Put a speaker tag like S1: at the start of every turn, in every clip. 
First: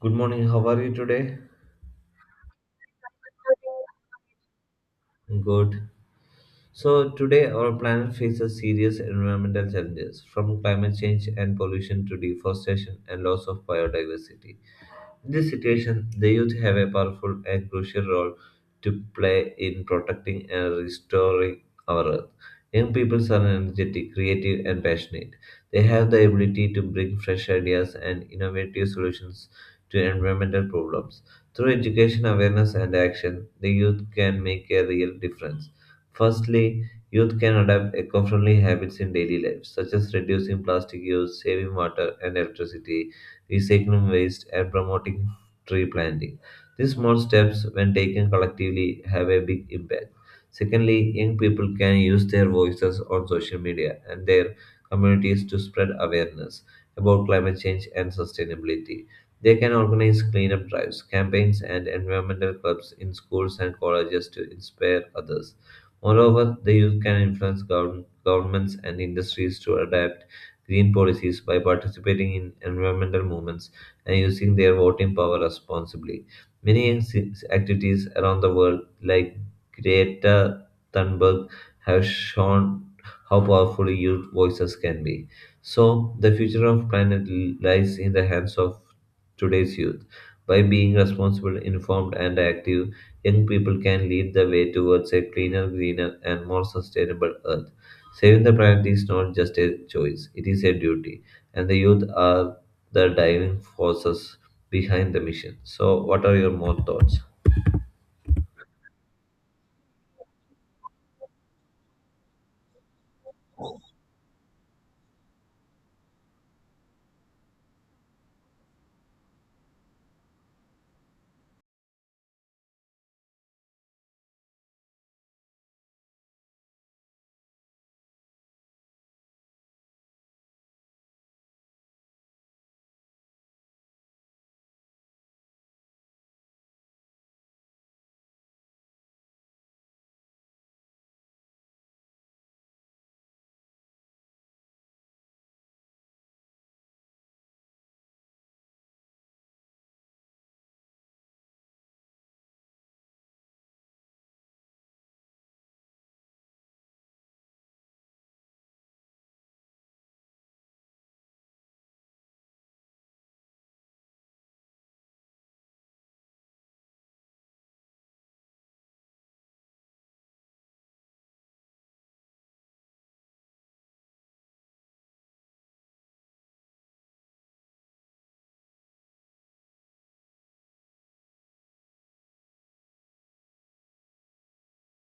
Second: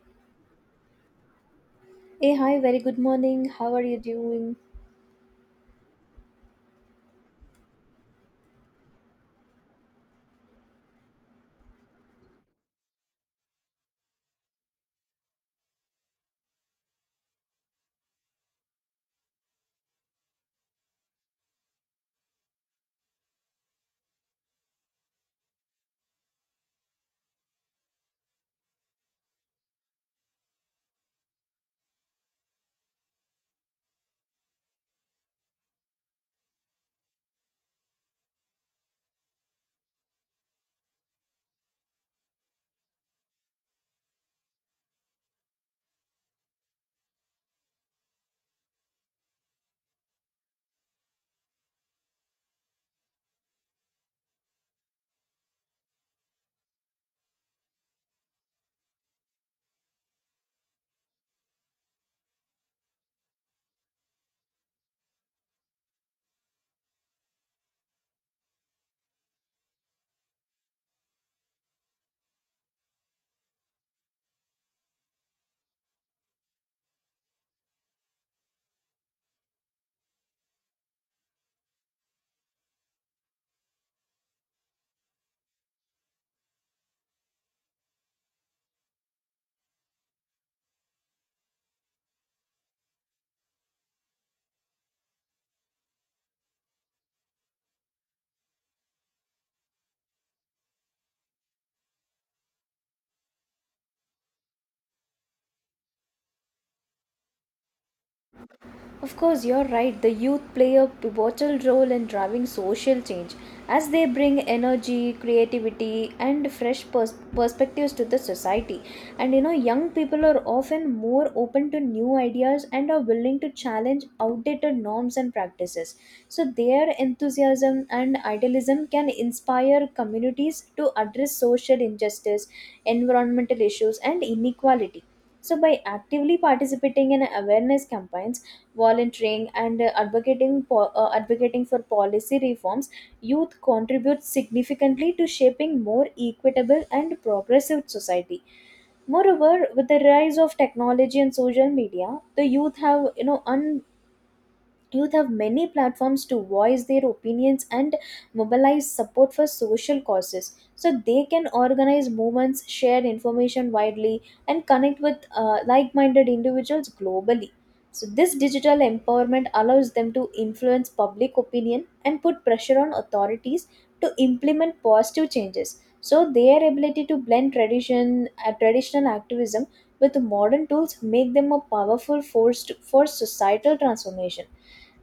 S1: Good morning, how are you today?
S2: Hey, hi, very good morning. How are you doing?
S1: Good. So, today our planet faces serious environmental challenges from climate change and pollution to deforestation and loss of biodiversity. In this situation, the youth have a powerful and crucial role to play in protecting and restoring our earth. Young people are energetic, creative, and passionate. They have the ability to bring fresh ideas and innovative solutions to environmental problems. Through education, awareness, and action, the youth can make a real difference. Firstly, youth can adopt eco friendly habits in daily life, such as reducing plastic use, saving water and electricity, recycling waste, and promoting tree planting. These small steps, when taken collectively, have a big impact. Secondly, young people can use their voices on social media and their communities to spread awareness about climate change and sustainability. They can organize cleanup drives, campaigns, and environmental clubs in schools and colleges to inspire others. Moreover, the youth can influence governments and industries to adapt green policies by participating in environmental movements and using their voting power responsibly. Many activities around the world, like Greta Thunberg, have shown how powerful youth voices can be. So, the future of planet lies in the hands of today's youth. By being responsible, informed, and active, young people can lead the way towards a cleaner, greener, and more sustainable Earth. Saving the planet is not just a choice, it is a duty, and the youth are the driving forces behind the mission. So, what are your more thoughts?
S2: Of course, you're right. The youth play a pivotal role in driving social change as they bring energy, creativity, and fresh perspectives to the society. And you know, young people are often more open to new ideas and are willing to challenge outdated norms and practices. So, their enthusiasm and idealism can inspire communities to address social injustice, environmental issues, and inequality. So, by actively participating in awareness campaigns, volunteering and advocating advocating for policy reforms, youth contributes significantly to shaping more equitable and progressive society. Moreover, with the rise of technology and social media, the youth have youth have many platforms to voice their opinions and mobilize support for social causes. So they can organize movements, share information widely, and connect with like minded individuals globally. So, this digital empowerment allows them to influence public opinion and put pressure on authorities to implement positive changes. So, their ability to blend traditional activism with modern tools make them a powerful force for societal transformation.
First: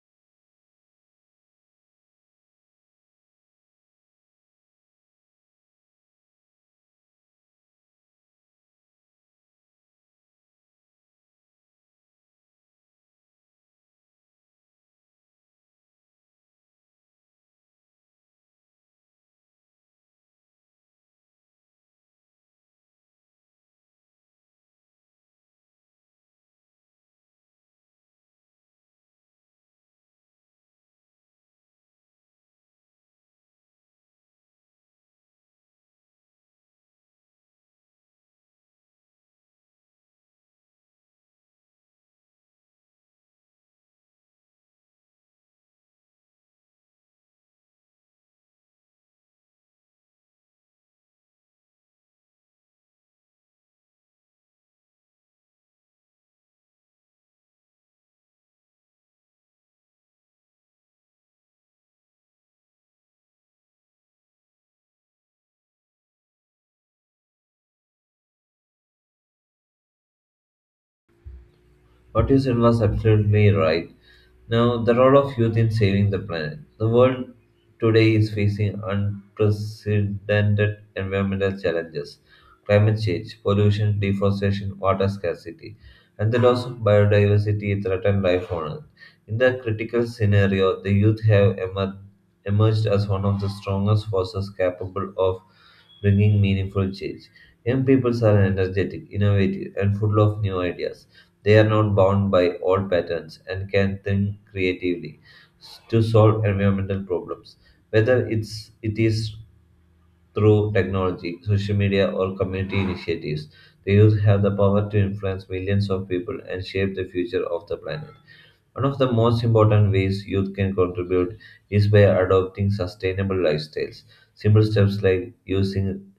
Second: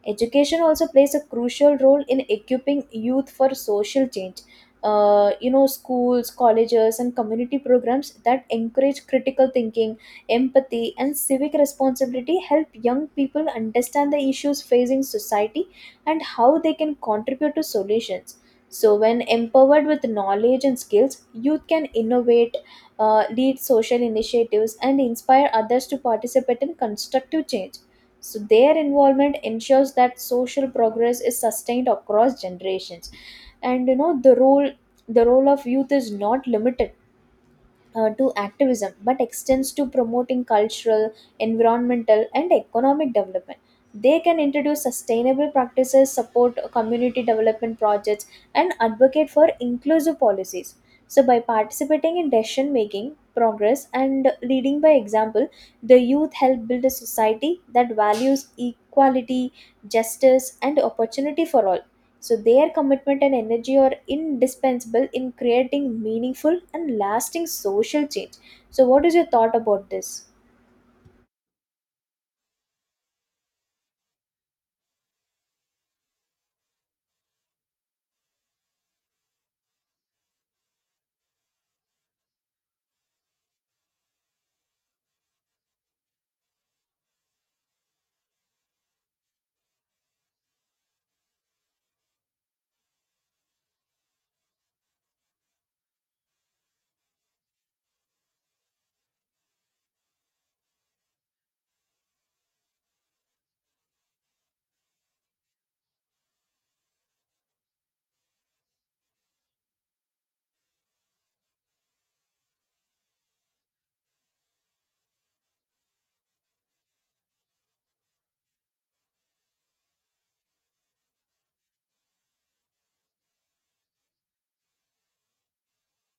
S2: Education also plays a crucial role in equipping youth for social change. Schools, colleges, and community programs that encourage critical thinking, empathy, and civic responsibility help young people understand the issues facing society and how they can contribute to solutions. So, when empowered with knowledge and skills, youth can innovate, lead social initiatives, and inspire others to participate in constructive change. So their involvement ensures that social progress is sustained across generations. And you know the role of youth is not limited to activism but extends to promoting cultural, environmental, and economic development. They can introduce sustainable practices, support community development projects, and advocate for inclusive policies. So, by participating in decision making, progress, and leading by example, the youth help build a society that values equality, justice, and opportunity for all. So, their commitment and energy are indispensable in creating meaningful and lasting social change. So, what is your thought about this?
S1: What you said was absolutely right. Now, the role of youth in saving the planet. The world today is facing unprecedented environmental challenges climate change, pollution, deforestation, water scarcity, and the loss of biodiversity threaten life on Earth. In that critical scenario, the youth have emerged as one of the strongest forces capable of bringing meaningful change. Young people are energetic, innovative, and full of new ideas they are not bound by old patterns and can think creatively to solve environmental problems. Whether it is through technology, social media, or community initiatives, the youth have the power to influence millions of people and shape the future of the planet. One of the most important ways youth can contribute is by adopting sustainable lifestyles. Simple steps like using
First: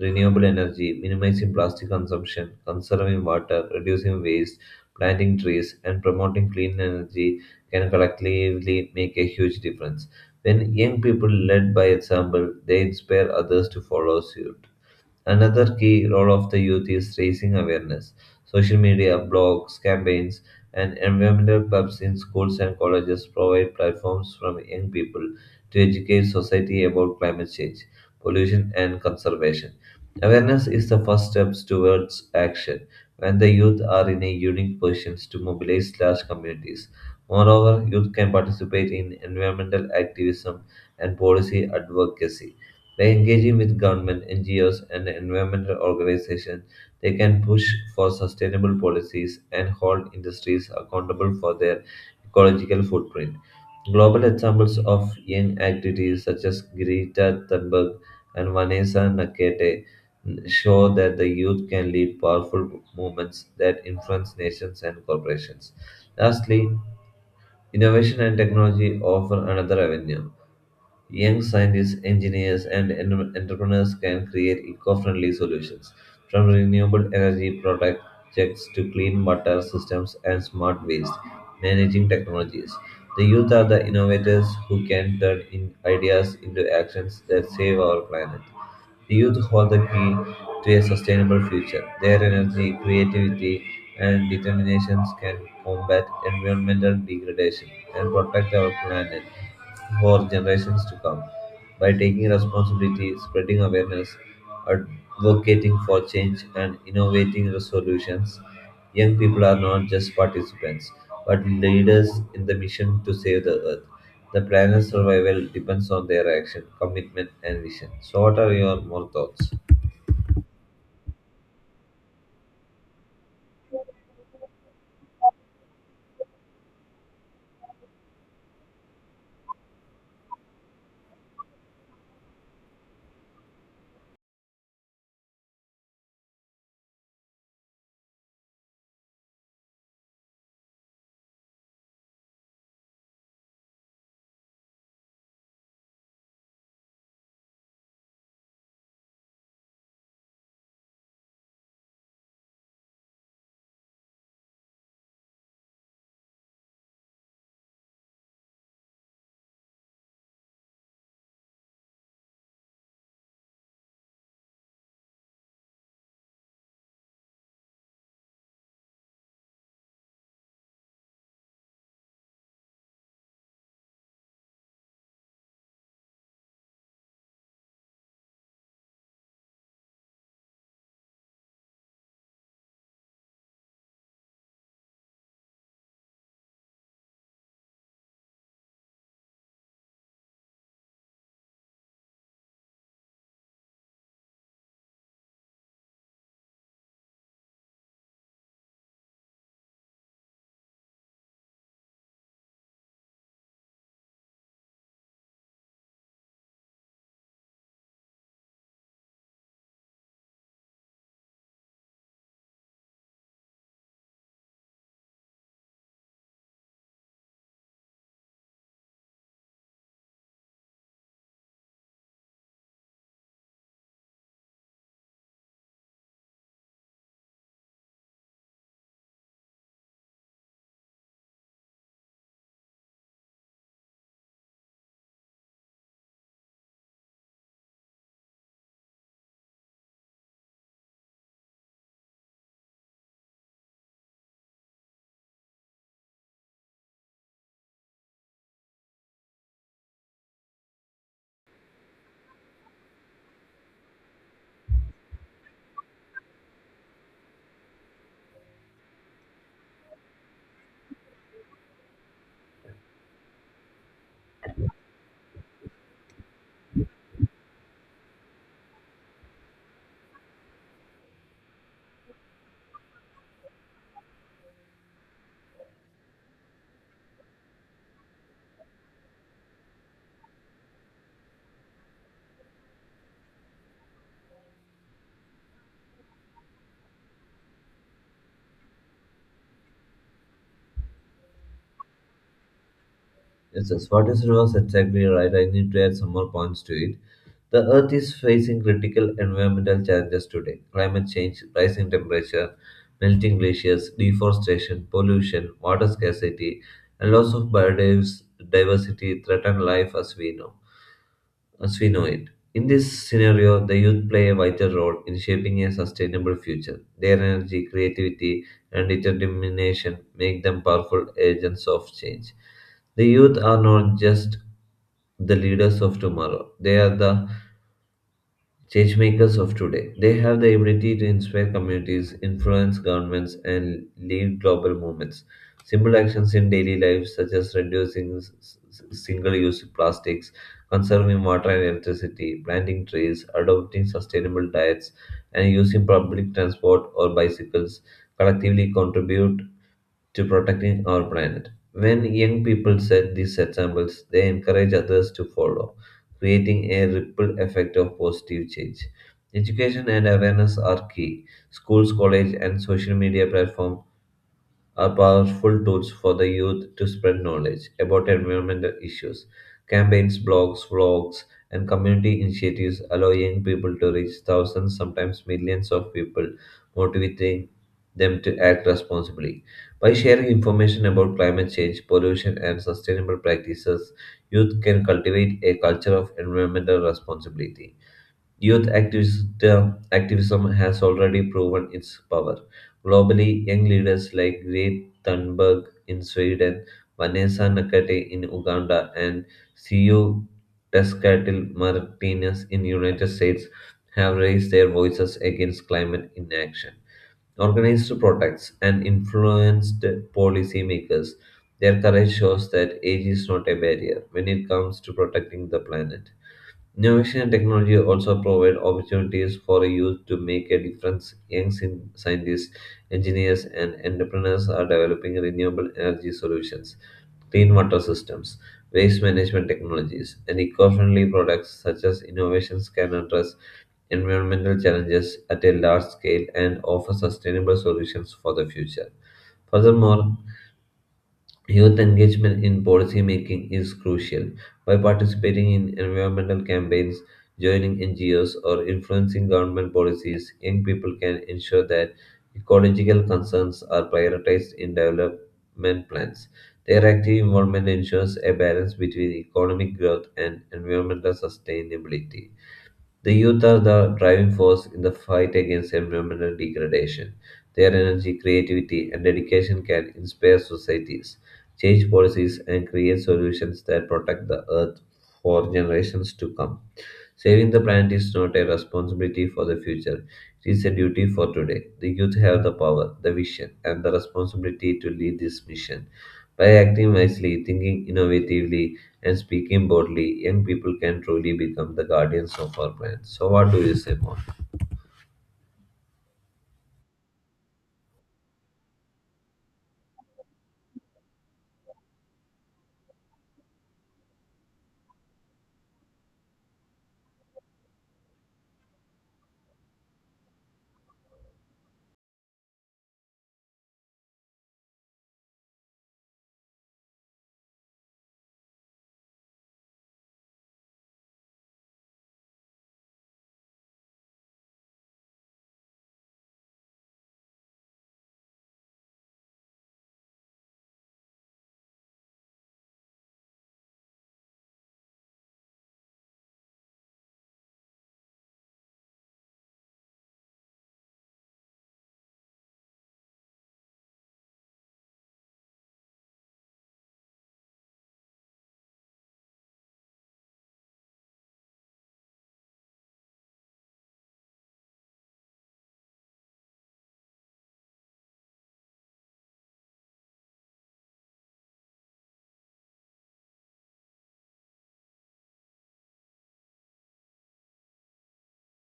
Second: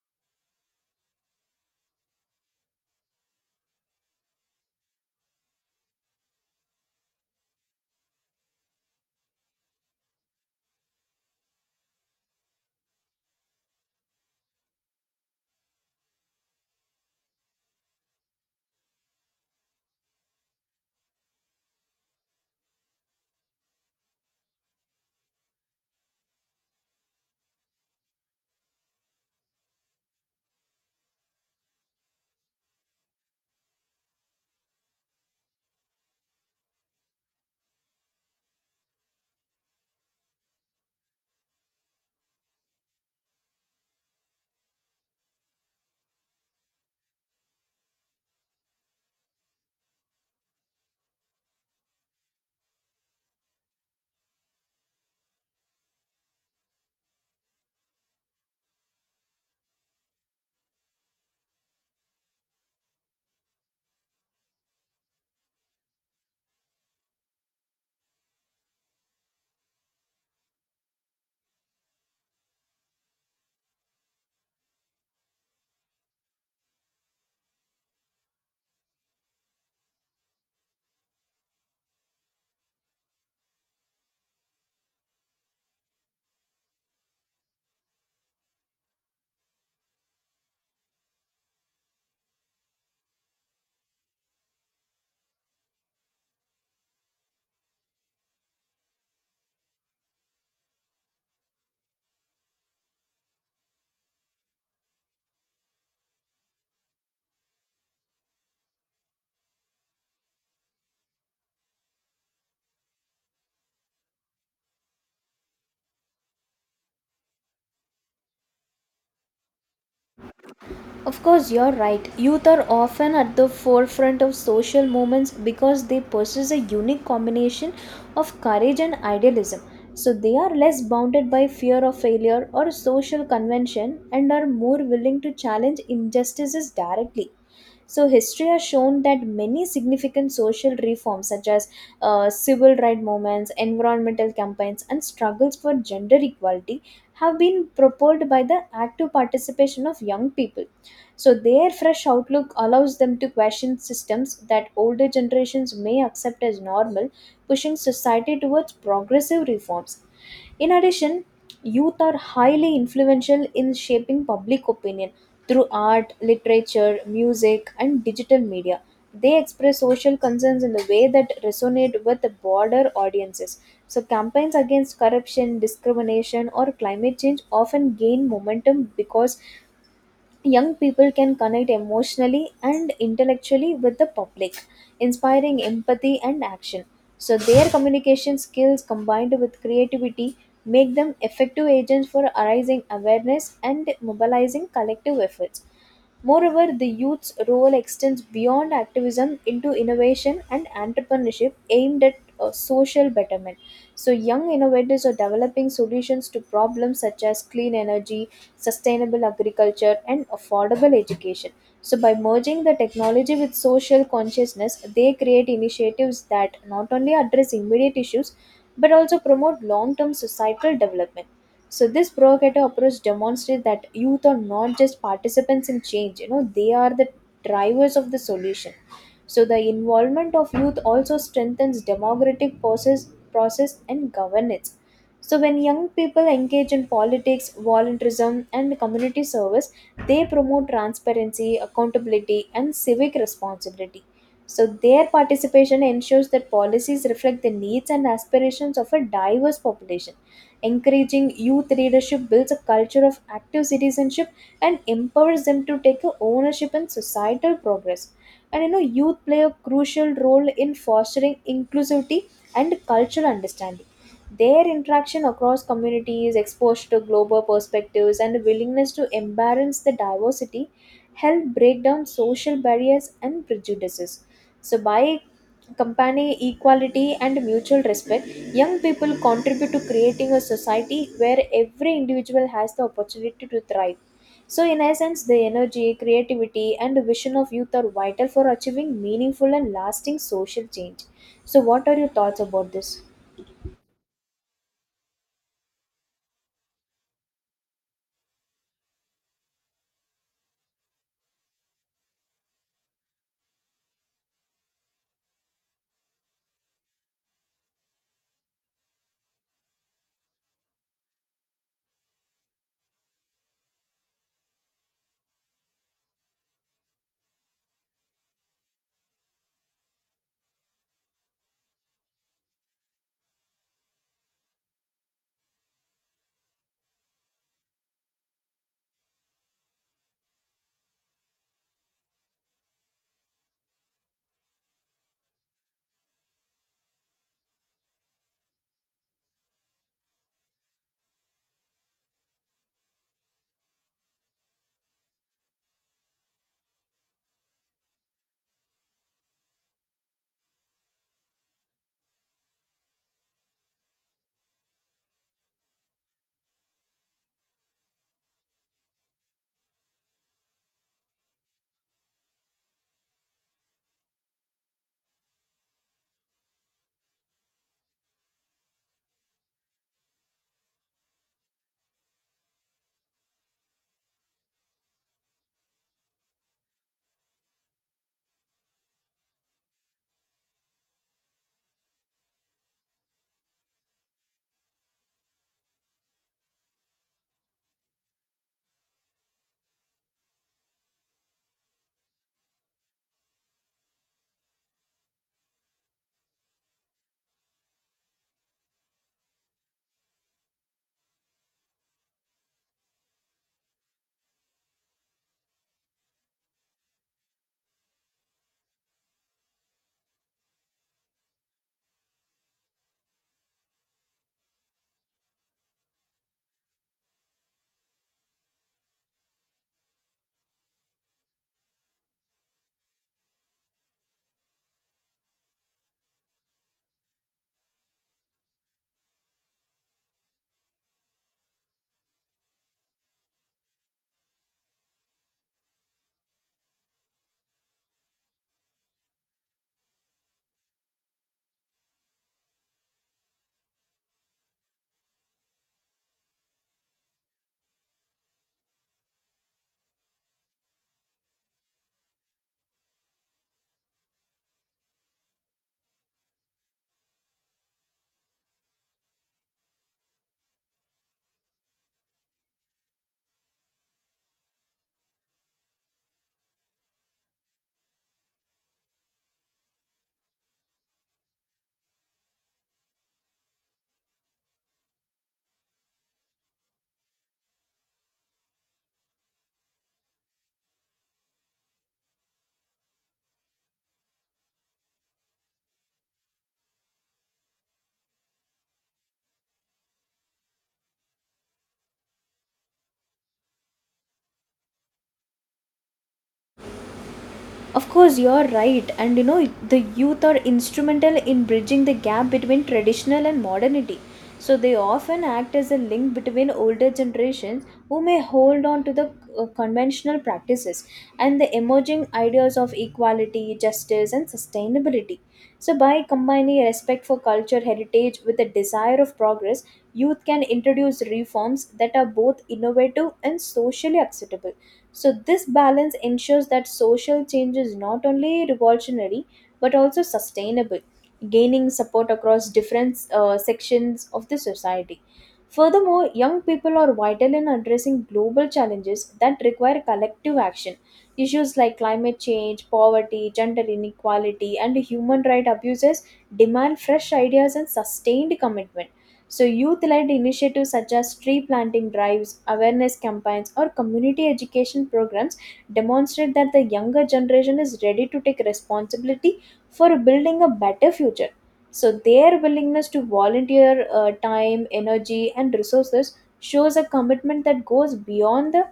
S1: renewable energy, minimizing plastic consumption, conserving water, reducing waste, planting trees, and promoting clean energy can collectively make a huge difference. When young people lead by example, they inspire others to follow suit. Another key role of the youth is raising awareness. Social media, blogs, campaigns, and environmental clubs in schools and colleges provide platforms from young people to educate society about climate change, pollution, and conservation. Awareness is the first steps towards action when the youth are in a unique position to mobilize large communities. Moreover, youth can participate in environmental activism and policy advocacy by engaging with government, NGOs, and environmental organizations, they can push for sustainable policies and hold industries accountable for their ecological footprint. Global examples of young activities such as Greta Thunberg and Vanessa Nakate show that the youth can lead powerful movements that influence nations and corporations. Lastly, innovation and technology offer another avenue. Young scientists, engineers, and entrepreneurs can create eco friendly solutions from renewable energy projects to clean water systems and smart waste managing technologies. The youth are the innovators who can turn in ideas into actions that save our planet. The youth hold the key to a sustainable future. Their energy, creativity, and determinations can combat environmental degradation and protect our planet for generations to come. By taking responsibility, spreading awareness, advocating for change, and innovating the solutions, young people are not just participants but leaders in the mission to save the earth. The planet's survival depends on their action, commitment, and vision. So, what are your more thoughts?
S2: Of course, you're right. Youth are often at the forefront of social movements because they possess a unique combination of courage and idealism. So, they are less bounded by fear of failure or social convention and are more willing to challenge injustices directly. So, history has shown that many significant social reforms, such as civil rights movements, environmental campaigns, and struggles for gender equality, have been propelled by the active participation of young people. So, their fresh outlook allows them to question systems that older generations may accept as normal, pushing society towards progressive reforms. In addition, youth are highly influential in shaping public opinion through art, literature, music, and digital media. They express social concerns in the way that resonate with broader audiences. So, campaigns against corruption, discrimination, or climate change often gain momentum because young people can connect emotionally and intellectually with the public, inspiring empathy and action. So, their communication skills combined with creativity make them effective agents for arising awareness and mobilizing collective efforts. Moreover, the youth's role extends beyond activism into innovation and entrepreneurship aimed at social betterment. So, young innovators are developing solutions to problems such as clean energy, sustainable agriculture, and affordable education. So, by merging the technology with social consciousness, they create initiatives that not only address immediate issues but also promote long term societal development. So this provocative approach demonstrates that youth are not just participants in change, you know, they are the drivers of the solution. So the involvement of youth also strengthens process and governance. So when young people engage in politics, volunteerism and community service, they promote transparency, accountability and civic responsibility. So their participation ensures that policies reflect the needs and aspirations of a diverse population. Encouraging youth leadership builds a culture of active citizenship and empowers them to take a ownership in societal progress. And you know, youth play a crucial role in fostering inclusivity and cultural understanding. Their interaction across communities, exposure to global perspectives, and willingness to embrace the diversity help break down social barriers and prejudices. So, by combining equality and mutual respect, young people contribute to creating a society where every individual has the opportunity to thrive. So, in essence, the energy, creativity, and vision of youth are vital for achieving meaningful and lasting social change. So, what are your thoughts about this?
S1: Yes, yes, what is reverse? Exactly right. I need to add some more points to it. The Earth is facing critical environmental challenges today climate change, rising temperature, melting glaciers, deforestation, pollution, water scarcity, and loss of biodiversity threaten life as we know it. In this scenario, the youth play a vital role in shaping a sustainable future. Their energy, creativity, and determination make them powerful agents of change. The youth are not just the leaders of tomorrow, they are the change makers of today. They have the ability to inspire communities, influence governments, and lead global movements. Simple actions in daily life, such as reducing single use plastics, conserving water and electricity, planting trees, adopting sustainable diets, and using public transport or bicycles, collectively contribute to protecting our planet. When young people set these examples, they encourage others to follow, creating a ripple effect of positive change. Education and awareness are key. Schools, college, and social media platforms are powerful tools for the youth to spread knowledge about environmental issues. Campaigns, blogs, vlogs, and community initiatives allow young people to reach thousands, sometimes millions of people, motivating them to act responsibly. By sharing information about climate change, pollution, and sustainable practices, youth can cultivate a culture of environmental responsibility. Youth activism has already proven its power. Globally, young leaders like Greta Thunberg in Sweden, Vanessa Nakate in Uganda, and Ciu Tescatil Martinez in United States have raised their voices against climate inaction. Organized protests and influenced policymakers, their courage shows that age is not a barrier when it comes to protecting the planet. Innovation and technology also provide opportunities for youth to make a difference. Young scientists, engineers, and entrepreneurs are developing renewable energy solutions, clean water systems, waste management technologies, and eco friendly products such as innovations can address environmental challenges at a large scale and offer sustainable solutions for the future. Furthermore, youth engagement in policy making is crucial. By participating in environmental campaigns, joining NGOs, or influencing government policies, young people can ensure that ecological concerns are prioritized in development plans. Their active involvement ensures a balance between economic growth and environmental sustainability. The youth are the driving force in the fight against environmental degradation. Their energy, creativity, and dedication can inspire societies, change policies, and create solutions that protect the earth for generations to come. Saving the planet is not a responsibility for the future, it is a duty for today. The youth have the power, the vision, and the responsibility to lead this mission. By acting wisely, thinking innovatively, and speaking boldly, young people can truly become the guardians of our planet. So, what do you say more?
S2: Of course, you're right. And you know, the youth are instrumental in bridging the gap between traditional and modernity. So they often act as a link between older generations who may hold on to the conventional practices and the emerging ideas of equality, justice, and sustainability. So, by combining respect for culture heritage with a desire of progress, youth can introduce reforms that are both innovative and socially acceptable. So, this balance ensures that social change is not only revolutionary but also sustainable, gaining support across different sections of the society. Furthermore, young people are vital in addressing global challenges that require collective action. Issues like climate change, poverty, gender inequality, and human rights abuses demand fresh ideas and sustained commitment. So, youth led initiatives such as tree planting drives, awareness campaigns, or community education programs demonstrate that the younger generation is ready to take responsibility for building a better future. So, their willingness to volunteer time, energy, and resources shows a commitment that goes beyond the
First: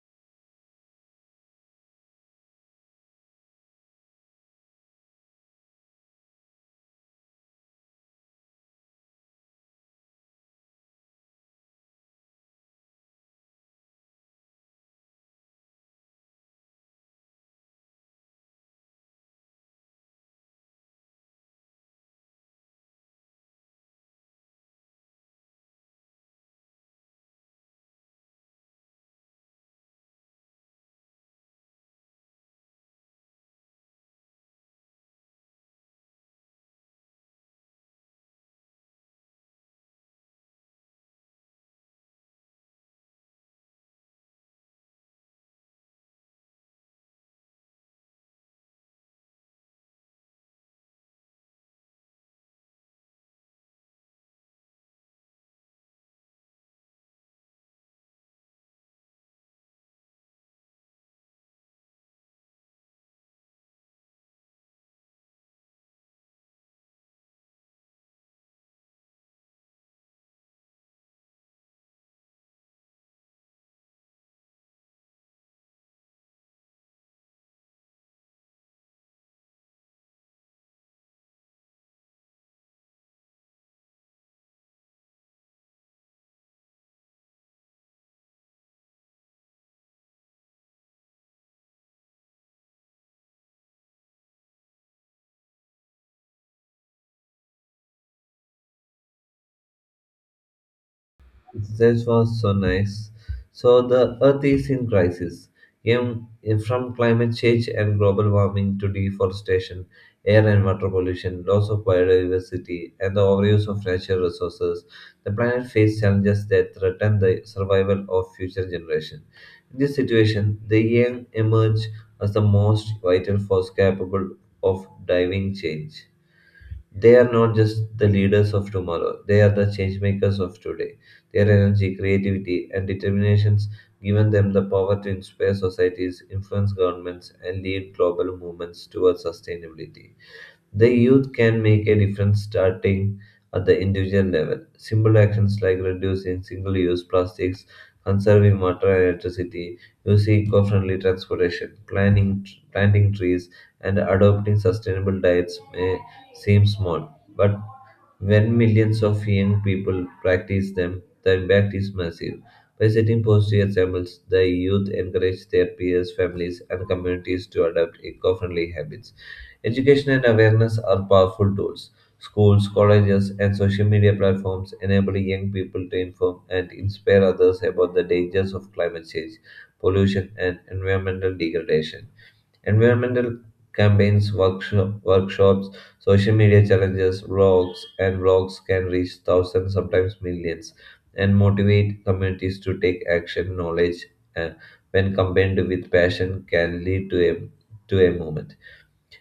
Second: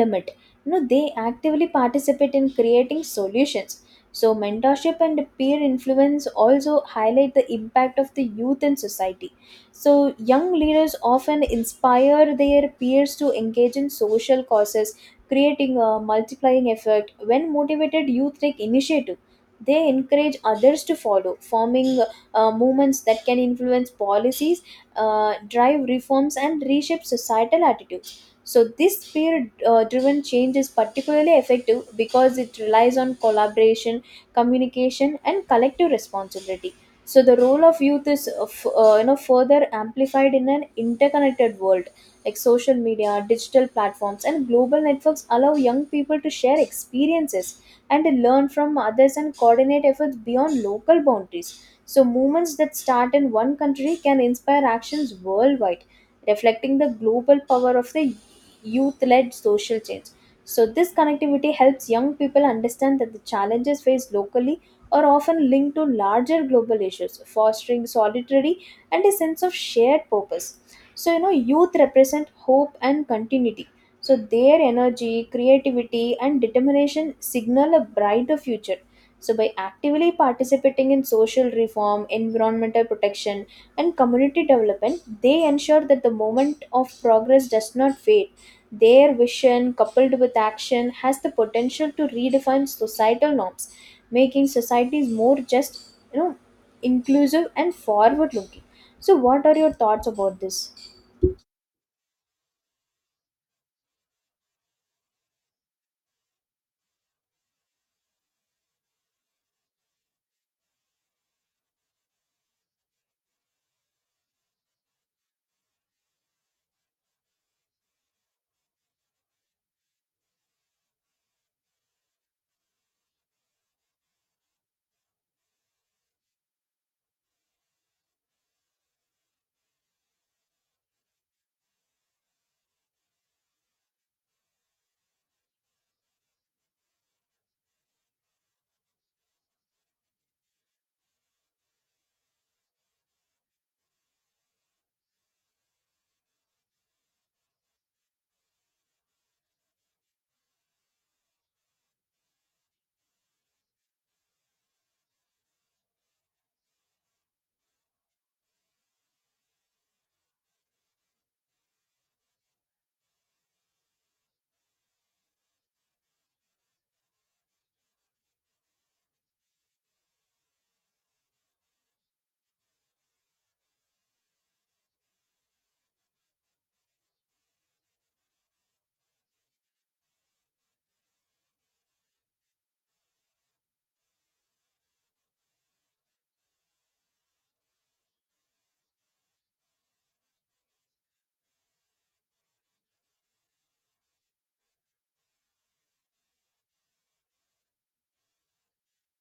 S2: limit. You know, they actively participate in creating solutions. So mentorship and peer influence also highlight the impact of the youth in society. So young leaders often inspire their peers to engage in social causes, creating a multiplying effect. When motivated youth take initiative, they encourage others to follow, forming movements that can influence policies, drive reforms and reshape societal attitude. So, this peer driven change is particularly effective because it relies on collaboration, communication, and collective responsibility. So, the role of youth is further amplified in an interconnected world. Like social media, digital platforms, and global networks allow young people to share experiences and to learn from others and coordinate efforts beyond local boundaries. So, movements that start in one country can inspire actions worldwide, reflecting the global power of the youth led social change. So, this connectivity helps young people understand that the challenges faced locally are often linked to larger global issues, fostering solidarity and a sense of shared purpose. So, you know, youth represent hope and continuity. So, their energy, creativity, and determination signal a brighter future. So, by actively participating in social reform, environmental protection, and community development, they ensure that the moment of progress does not fade. Their vision, coupled with action, has the potential to redefine societal norms, making societies more just, you know, inclusive and forward looking. So, what are your thoughts about this?
S1: That was so nice. So the Earth is in crisis. From climate change and global warming to deforestation, air and water pollution, loss of biodiversity, and the overuse of natural resources, the planet faces challenges that threaten the survival of future generations. In this situation, the young emerge as the most vital force capable of driving change. They are not just the leaders of tomorrow, they are the change makers of today. Their energy, creativity, and determinations given them the power to inspire societies, influence governments, and lead global movements towards sustainability. The youth can make a difference starting at the individual level. Simple actions like reducing single use plastics, conserving water and electricity, using eco friendly transportation, planting trees, and adopting sustainable diets may seem small, but when millions of young people practice them, the impact is massive. By setting positive examples, the youth encourage their peers, families, and communities to adopt eco friendly habits. Education and awareness are powerful tools. Schools, colleges, and social media platforms enable young people to inform and inspire others about the dangers of climate change, pollution, and environmental degradation. Environmental campaigns, workshops, social media challenges, and blogs can reach thousands, sometimes millions, and motivate communities to take action. Knowledge, uh, when combined with passion, can lead to a movement.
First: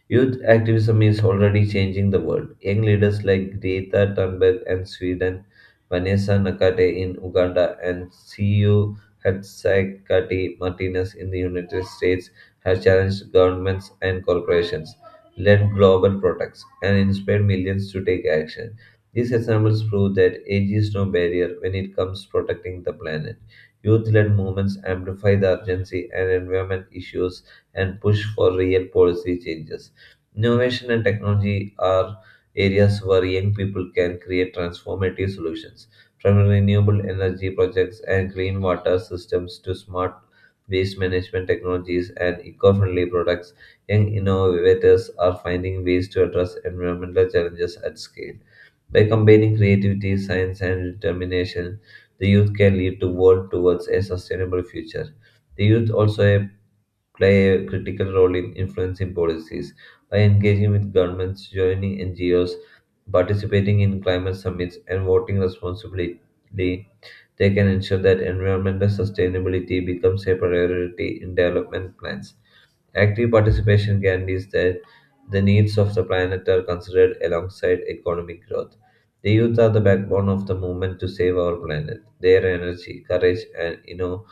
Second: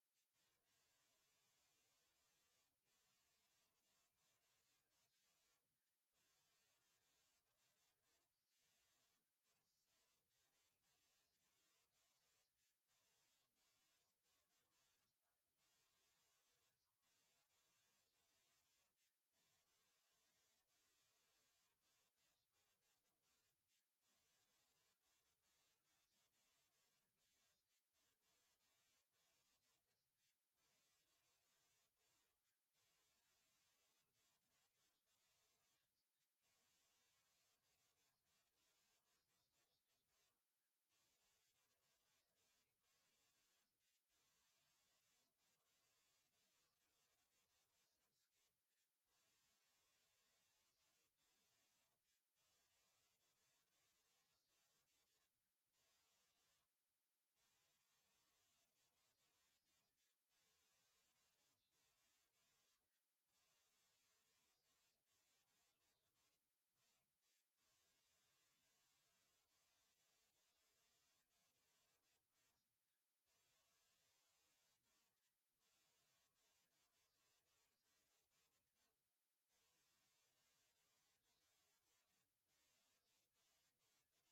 S1: Youth activism is already changing the world. Young leaders like Greta Thunberg in Sweden, Vanessa Nakate in Uganda, and CU Hatsakati Martinez in the United States have challenged governments and corporations, led global protests, and inspired millions to take action. These examples prove that age is no barrier when it comes to protecting the planet. Youth-led movements amplify the urgency and environment issues and push for real policy changes. Innovation and technology are areas where young people can create transformative solutions, from renewable energy projects and clean water systems to smart waste management technologies and eco friendly products. Young innovators are finding ways to address environmental challenges at scale. By combining creativity, science, and determination, the youth can lead the world towards a sustainable future. The youth also play a critical role in influencing policies by engaging with governments, joining NGOs, participating in climate summits, and voting responsibly. They can ensure that environmental sustainability becomes a priority in development plans. Active participation guarantees that the needs of the planet are considered alongside economic growth. The youth are the backbone of the movement to save our planet. Their energy, courage, and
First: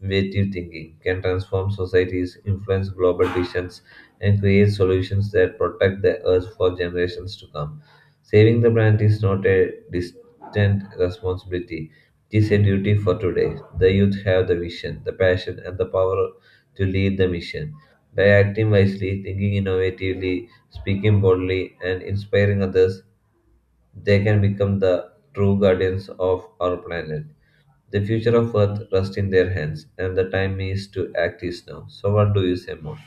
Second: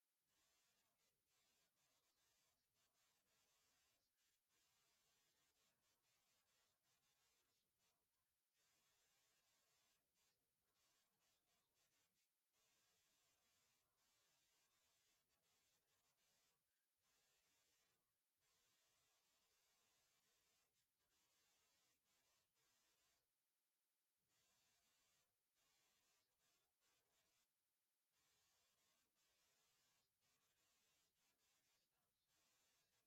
S1: innovative thinking can transform societies, influence global decisions, and create solutions that protect the Earth for generations to come. Saving the planet is not a distant responsibility, it is a duty for today. The youth have the vision, the passion, and the power to lead the mission. By acting wisely, thinking innovatively, speaking boldly, and inspiring others, they can become the true guardians of our planet. The future of Earth rests in their hands, and the time is to act is now. So, what do you say more?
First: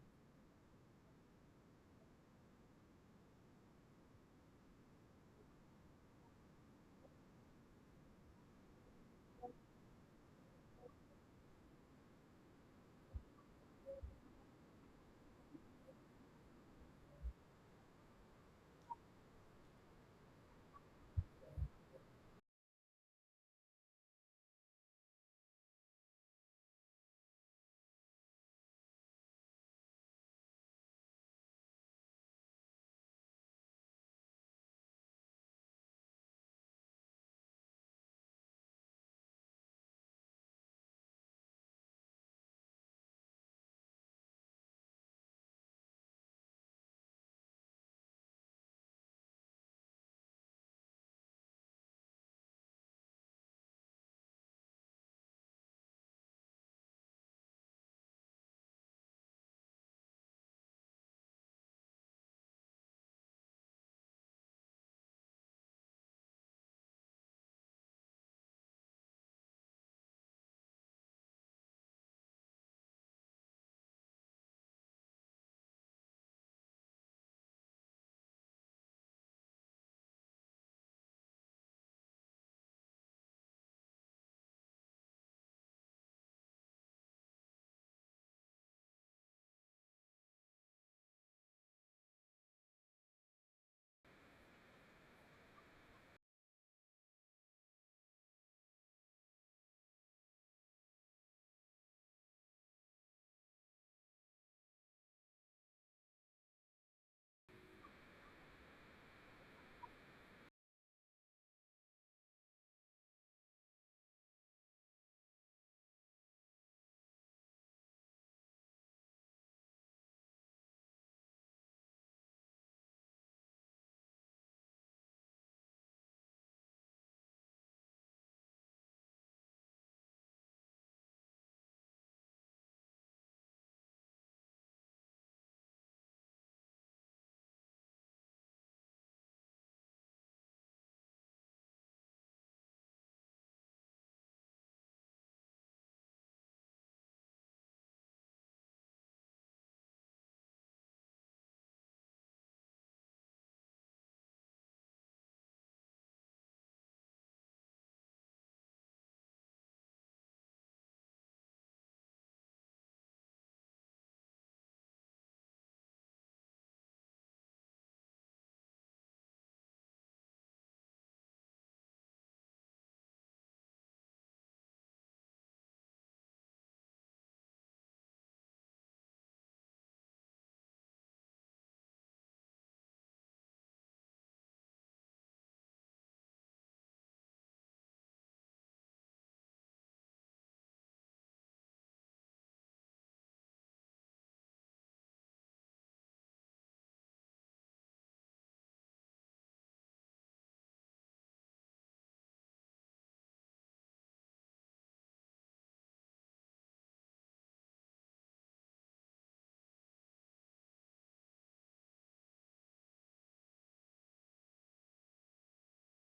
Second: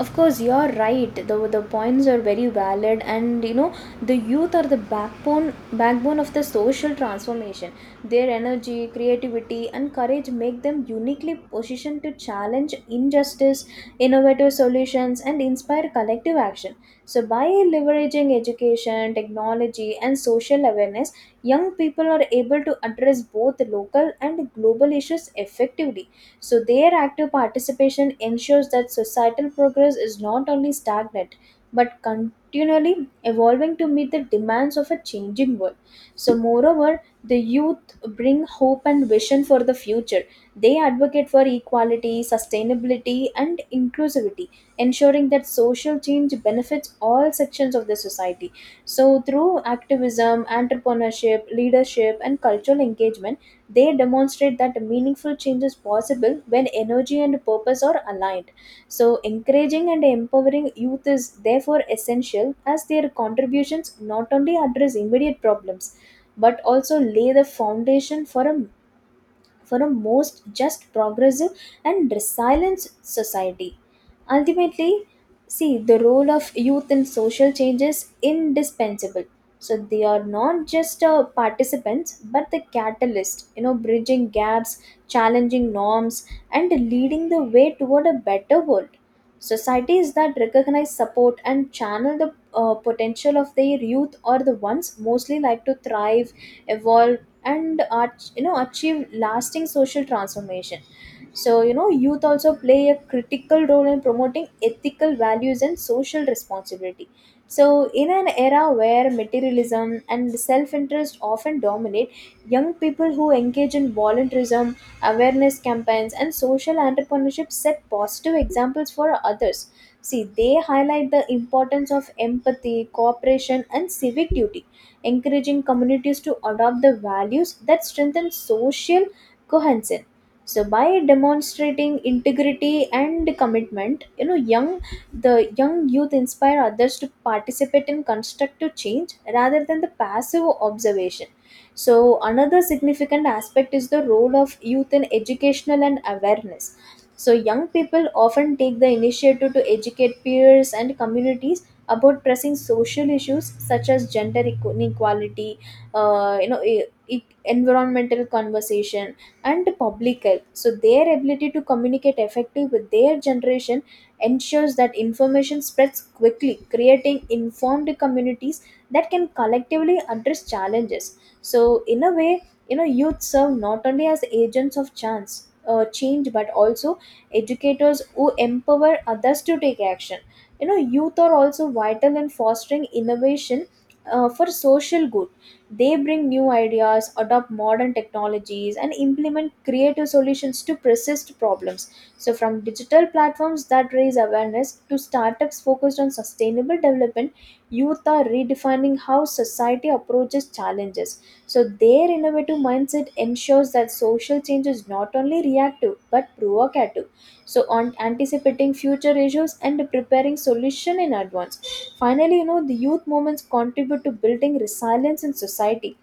S2: Of course, you're right. The points are very valid, and you know the youth are the backbone of the social transformation. Their energy, creativity, and courage make them uniquely positioned to challenge injustice, innovative solutions, and inspire collective action. So, by leveraging education, technology, and social awareness, young people are able to address both local and global issues effectively. So, their active participation ensures that societal progress is not only stagnant but continually evolving to meet the demands of a changing world. So, moreover, the youth bring hope and vision for the future. They advocate for equality, sustainability, and inclusivity, ensuring that social change benefits all sections of the society. So, through activism, entrepreneurship, leadership, and cultural engagement, they demonstrate that meaningful change is possible when energy and purpose are aligned. So, encouraging and empowering youth is therefore essential as their contributions not only address immediate problems but also lay the foundation for a most just, progressive, and resilient society. Ultimately, see the role of youth in social change is indispensable. So they are not just participants but the catalyst, you know, bridging gaps, challenging norms, and leading the way toward a better world. Societies that recognize, support, and channel the potential of their youth are the ones mostly like to thrive, evolve, and achieve lasting social transformation. So you know, youth also play a critical role in promoting ethical values and social responsibility. So, in an era where materialism and self interest often dominate, young people who engage in volunteerism, awareness campaigns, and social entrepreneurship set positive examples for others. See, they highlight the importance of empathy, cooperation, and civic duty, encouraging communities to adopt the values that strengthen social cohesion. So, by demonstrating integrity and commitment, you know, young the young youth inspire others to participate in constructive change rather than the passive observation. So, another significant aspect is the role of youth in educational and awareness. So, young people often take the initiative to educate peers and communities about pressing social issues such as inequality, environmental conversation, and public health. So, their ability to communicate effectively with their generation ensures that information spreads quickly, creating informed communities that can collectively address challenges. So in a way, you know, youth serve not only as agents of chance change but also educators who empower others to take action. You know, youth are also vital in fostering innovation for social good. They bring new ideas, adopt modern technologies, and implement creative solutions to persist problems. So from digital platforms that raise awareness to startups focused on sustainable development, youth are redefining how society approaches challenges. So, their innovative mindset ensures that social change is not only reactive but provocative. So, on anticipating future issues and preparing solution in advance. Finally, you know, the youth movements contribute to building resilience in society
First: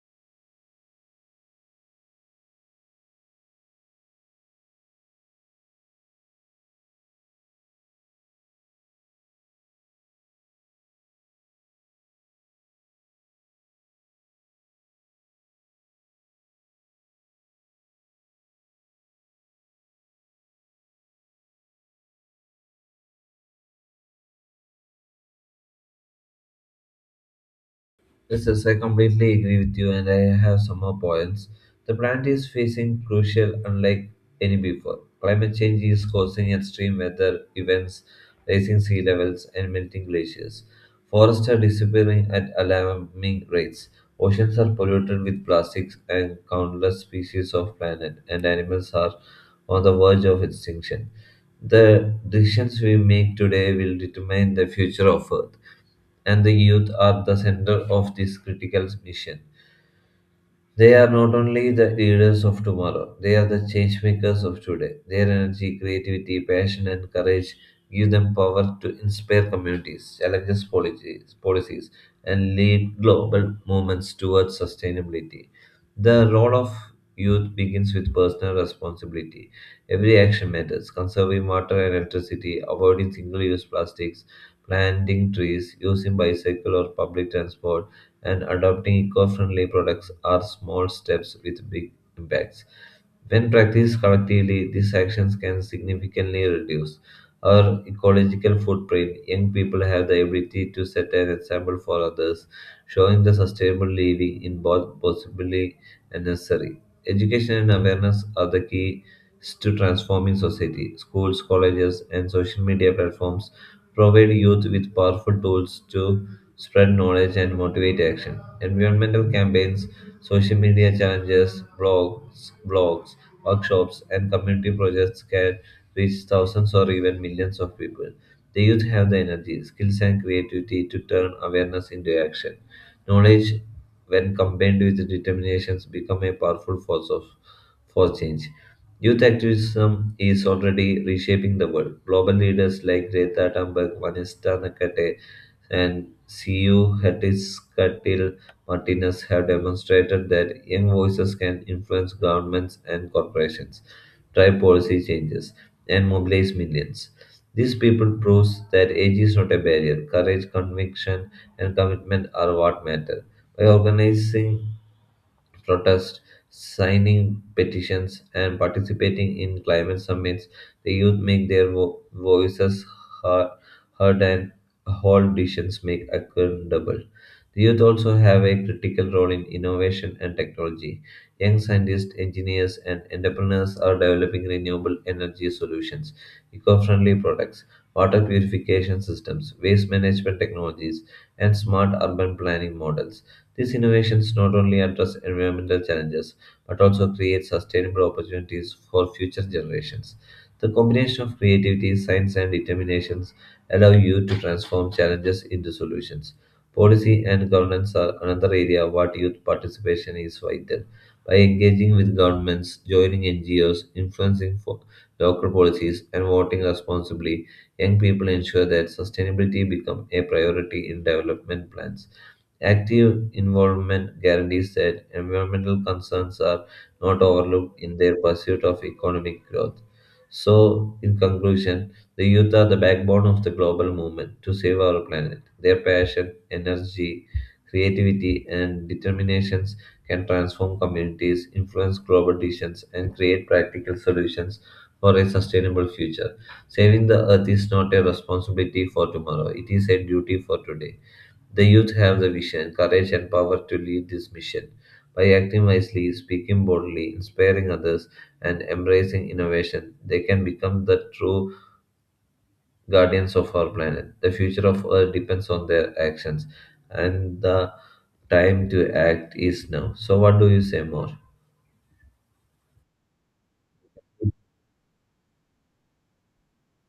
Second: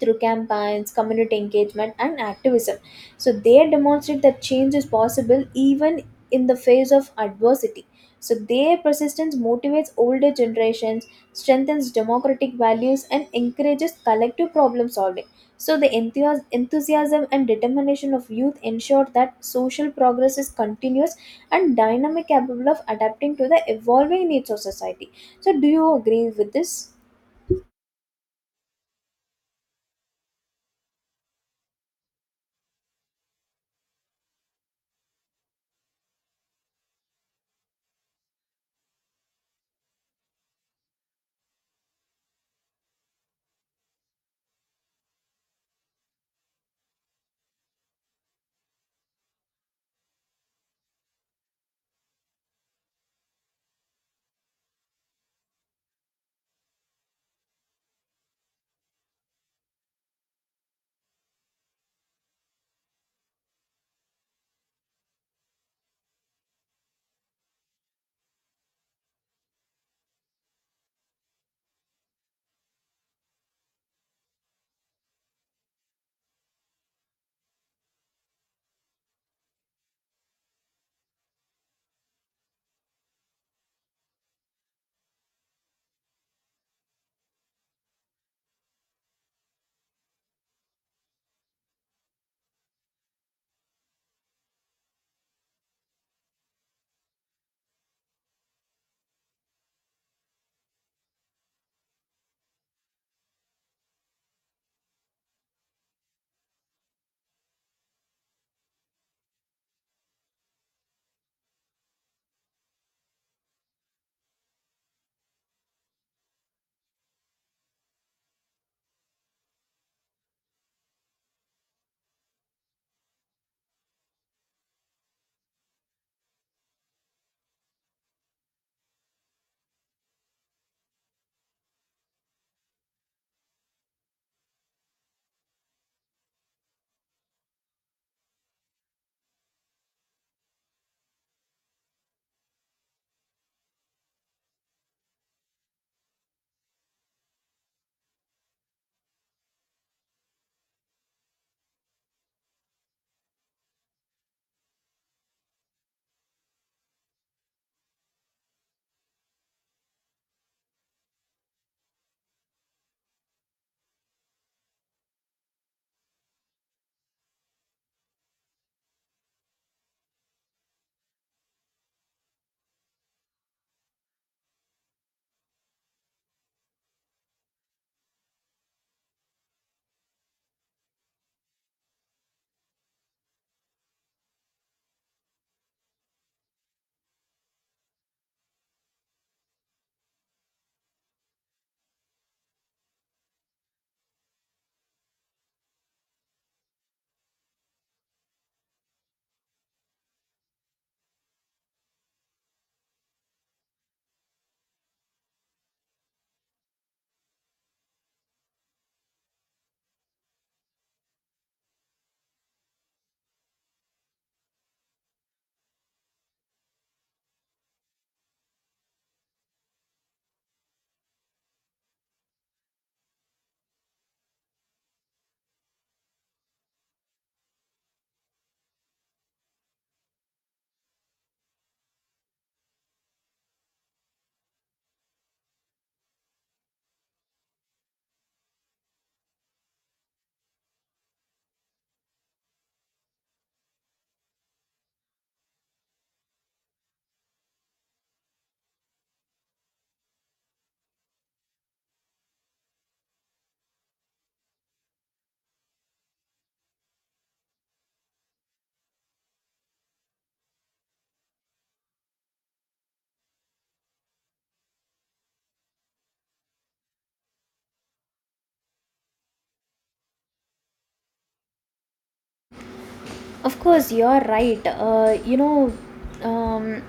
S2: through campaigns, community engagement, and activism. So they demonstrate that change is possible even in the face of adversity. So their persistence motivates older generations, strengthens democratic values, and encourages collective problem solving. So the enthusiasm and determination of youth ensure that social progress is continuous and dynamic, capable of adapting to the evolving needs of society. So do you agree with this?
S1: Yes, I completely agree with you, and I have some more points. The planet is facing crucial, unlike any before. Climate change is causing extreme weather events, rising sea levels, and melting glaciers. Forests are disappearing at alarming rates. Oceans are polluted with plastics, and countless species of planet and animals are on the verge of extinction. The decisions we make today will determine the future of Earth and the youth are the center of this critical mission. They are not only the leaders of tomorrow, they are the change makers of today. Their energy, creativity, passion, and courage give them power to inspire communities, challenge policies, and lead global movements towards sustainability. The role of youth begins with personal responsibility. Every action matters conserving water and electricity, avoiding single use plastics, planting trees, using bicycle or public transport and adopting eco friendly products are small steps with big impacts. When practiced collectively, these actions can significantly reduce our ecological footprint. Young people have the ability to set an example for others, showing the sustainable living in both possibly and necessary. Education and awareness are the keys to transforming society. Schools, colleges, and social media platforms provide youth with powerful tools to spread knowledge, and motivate action. Environmental campaigns, social media challenges, blogs, workshops, and community projects can reach thousands or even millions of people. The youth have the energy, skills, and creativity to turn awareness into action. Knowledge, when combined with determinations, become a powerful for change. Youth activism is already reshaping the world. Global leaders like Greta Thunberg, Vanessa Nakate, and CU Hertzkatil Martinez have demonstrated that young voices can influence governments and corporations, drive policy changes, and mobilize millions. These people proves that age is not a barrier. Courage, conviction, and commitment are what matter. By organizing protest, signing petitions, and participating in climate summits, the youth make their voices heard, and hold decisions made accountable. The youth also have a critical role in innovation and technology. Young scientists, engineers, and entrepreneurs are developing renewable energy solutions, eco friendly products, water purification systems, waste management technologies, and smart urban planning models. These innovations not only address environmental challenges but also create sustainable opportunities for future generations. The combination of creativity, science, and determinations allow you to transform challenges into solutions. Policy and governance are another area where youth participation is vital. By engaging with governments, joining NGOs, influencing local policies, and voting responsibly, young people ensure that sustainability becomes a priority in development plans. Active involvement guarantees that environmental concerns are not overlooked in their pursuit of economic growth. So, in conclusion, the youth are the backbone of the global movement to save our planet. Their passion, energy, creativity, and determinations can transform communities, influence global decisions, and create practical solutions for a sustainable future. Saving the earth is not a responsibility for tomorrow, it is a duty for today. The youth have the vision, courage, and power to lead this mission. By acting wisely, speaking boldly, inspiring others, and embracing innovation, they can become the true guardians of our planet. The future of Earth depends on their actions, and the time to act is now. So, what do you say more?
S2: Of course, you're right. Um,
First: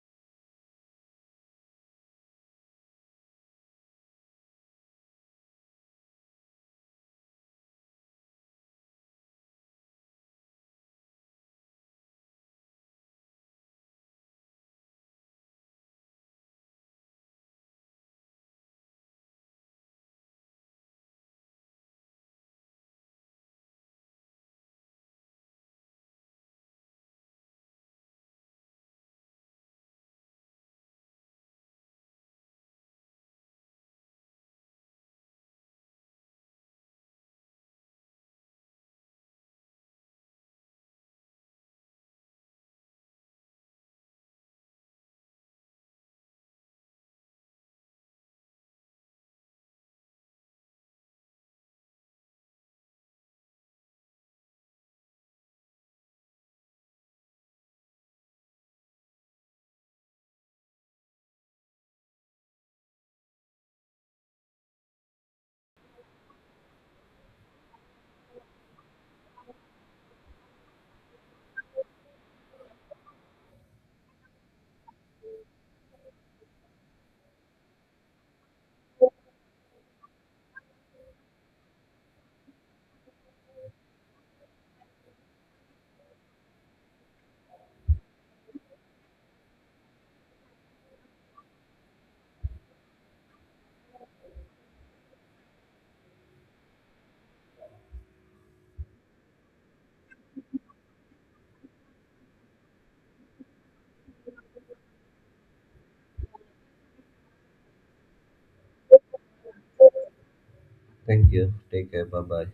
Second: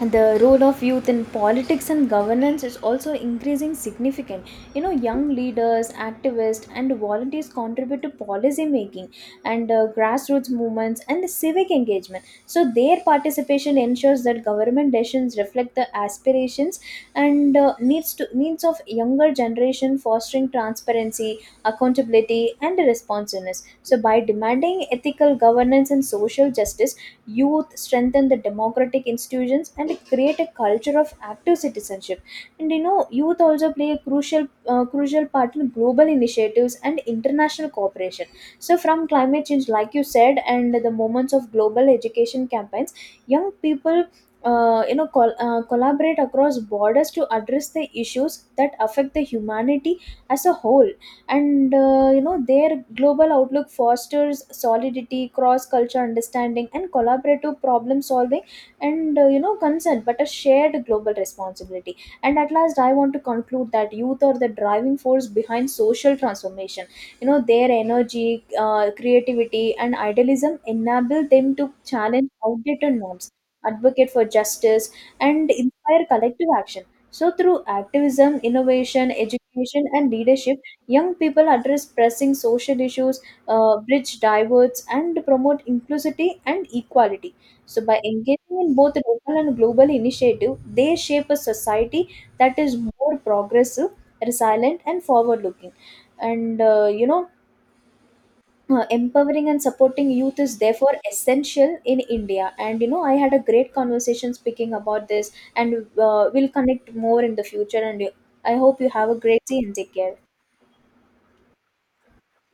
S2: the role of youth in politics and governance is also increasing significant. You know, young leaders, activists and volunteers contribute to policy making and grassroots movements and civic engagement. So their participation ensures that government decisions reflect the aspirations and needs of younger generation, fostering transparency, accountability and responsiveness. So by demanding ethical governance and social justice, youth strengthen the democratic institutions, and create a culture of active citizenship. And you know, youth also play a crucial part in global initiatives and international cooperation. So, from climate change, like you said, and the moments of global education campaigns, young people. Collaborate across borders to address the issues that affect the humanity as a whole. And you know, their global outlook fosters solidity, cross culture understanding and collaborative problem solving, and you know, consent but a shared global responsibility. And at last I want to conclude that youth are the driving force behind social transformation. You know, their energy, creativity and idealism enable them to challenge outdated norms, advocate for justice, and inspire collective action. So through activism, innovation, education and leadership, young people address pressing social issues, bridge divorce, and promote inclusivity and equality. So, by engaging in both local and global initiative, they shape a society that is more progressive, resilient, and forward-looking. And empowering and supporting youth is therefore essential in India. And you know, I had a great conversation speaking about this, and we'll connect more in the future. And I hope you have a great day and take care.
S1: Thank you. Take care. Bye bye.